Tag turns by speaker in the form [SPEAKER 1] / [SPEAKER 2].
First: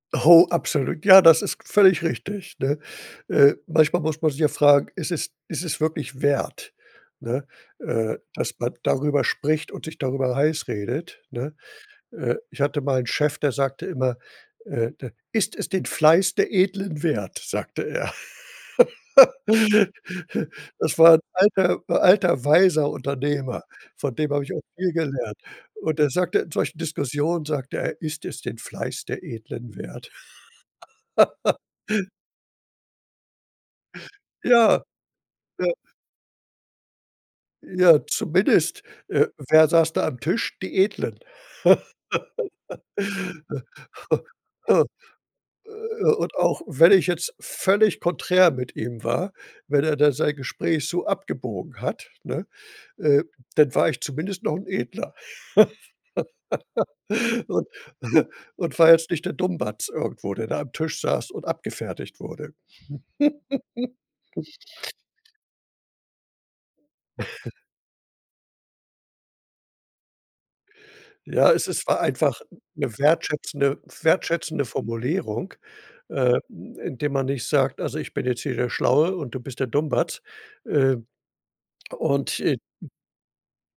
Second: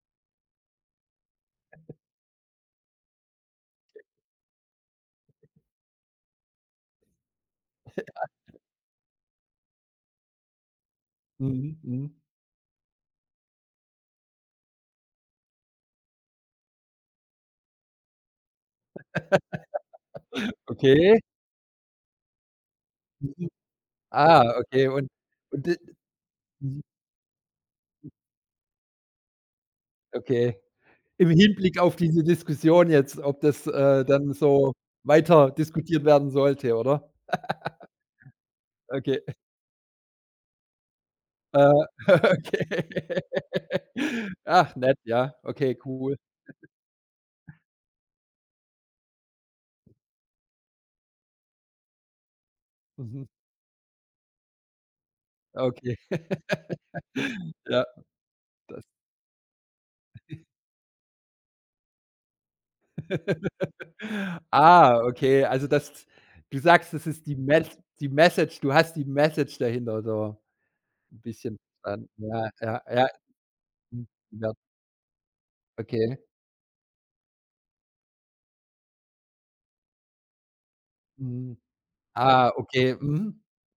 [SPEAKER 1] Oh, absolut. Ja, das ist völlig richtig, ne? Äh, manchmal muss man sich ja fragen: „Ist es ist es wirklich wert, ne, äh,
[SPEAKER 2] Ja.
[SPEAKER 1] dass man darüber spricht und sich darüber heiß redet“, ne?
[SPEAKER 2] Mhm, mhm.
[SPEAKER 1] Äh, ich hatte mal 'n Chef, der sagte immer: „Äh, d ist es den Fleiß der Edlen wert?“, sagte er. Das war
[SPEAKER 2] Okay.
[SPEAKER 1] 'n alter alter weiser
[SPEAKER 2] Mhm.
[SPEAKER 1] Unternehmer, von dem
[SPEAKER 2] Ah,
[SPEAKER 1] habe ich auch
[SPEAKER 2] okay
[SPEAKER 1] viel
[SPEAKER 2] und
[SPEAKER 1] gelernt.
[SPEAKER 2] und d
[SPEAKER 1] Und er sagte in solchen
[SPEAKER 2] mhm.
[SPEAKER 1] Diskussionen, sagte er: „Ist es den Fleiß der Edlen wert?“
[SPEAKER 2] Okay. Im Hinblick auf diese Diskussion jetzt, ob das, äh, dann so
[SPEAKER 1] Ja,
[SPEAKER 2] weiter
[SPEAKER 1] ja.
[SPEAKER 2] diskutiert werden sollte, oder?
[SPEAKER 1] Ja, zumindest,
[SPEAKER 2] Okay.
[SPEAKER 1] äh, wer saß da am Tisch? Die Edlen.
[SPEAKER 2] Äh, okay. Ach
[SPEAKER 1] Äh,
[SPEAKER 2] nett, ja. Okay, cool.
[SPEAKER 1] und auch wenn ich jetzt völlig konträr mit ihm war, wenn er da sein Gespräch so abgebogen hat, ne, äh,
[SPEAKER 2] Mhm.
[SPEAKER 1] dann war ich zumindest noch 'n Edler.
[SPEAKER 2] Okay.
[SPEAKER 1] Und
[SPEAKER 2] Ja,
[SPEAKER 1] und
[SPEAKER 2] das
[SPEAKER 1] war jetzt nicht der Dummbatz irgendwo, der da am Tisch saß und abgefertigt wurde.
[SPEAKER 2] Ah, okay. Also, das du sagst, das ist die Mes die Message du hast die Message dahinter so 'n
[SPEAKER 1] Ja,
[SPEAKER 2] bisschen
[SPEAKER 1] es ist war
[SPEAKER 2] verstanden.
[SPEAKER 1] einfach
[SPEAKER 2] Ja,
[SPEAKER 1] 'n
[SPEAKER 2] ja,
[SPEAKER 1] 'ne
[SPEAKER 2] ja.
[SPEAKER 1] wertschätzende
[SPEAKER 2] Mhm. Ja.
[SPEAKER 1] wertschätzende Formulierung,
[SPEAKER 2] Okay.
[SPEAKER 1] äh, hm, indem man nicht sagt: „Also, ich bin jetzt hier der Schlaue und du bist der Dummbatz.“ Äh,
[SPEAKER 2] Mhm.
[SPEAKER 1] und,
[SPEAKER 2] Ah,
[SPEAKER 1] äh
[SPEAKER 2] okay. Mhm.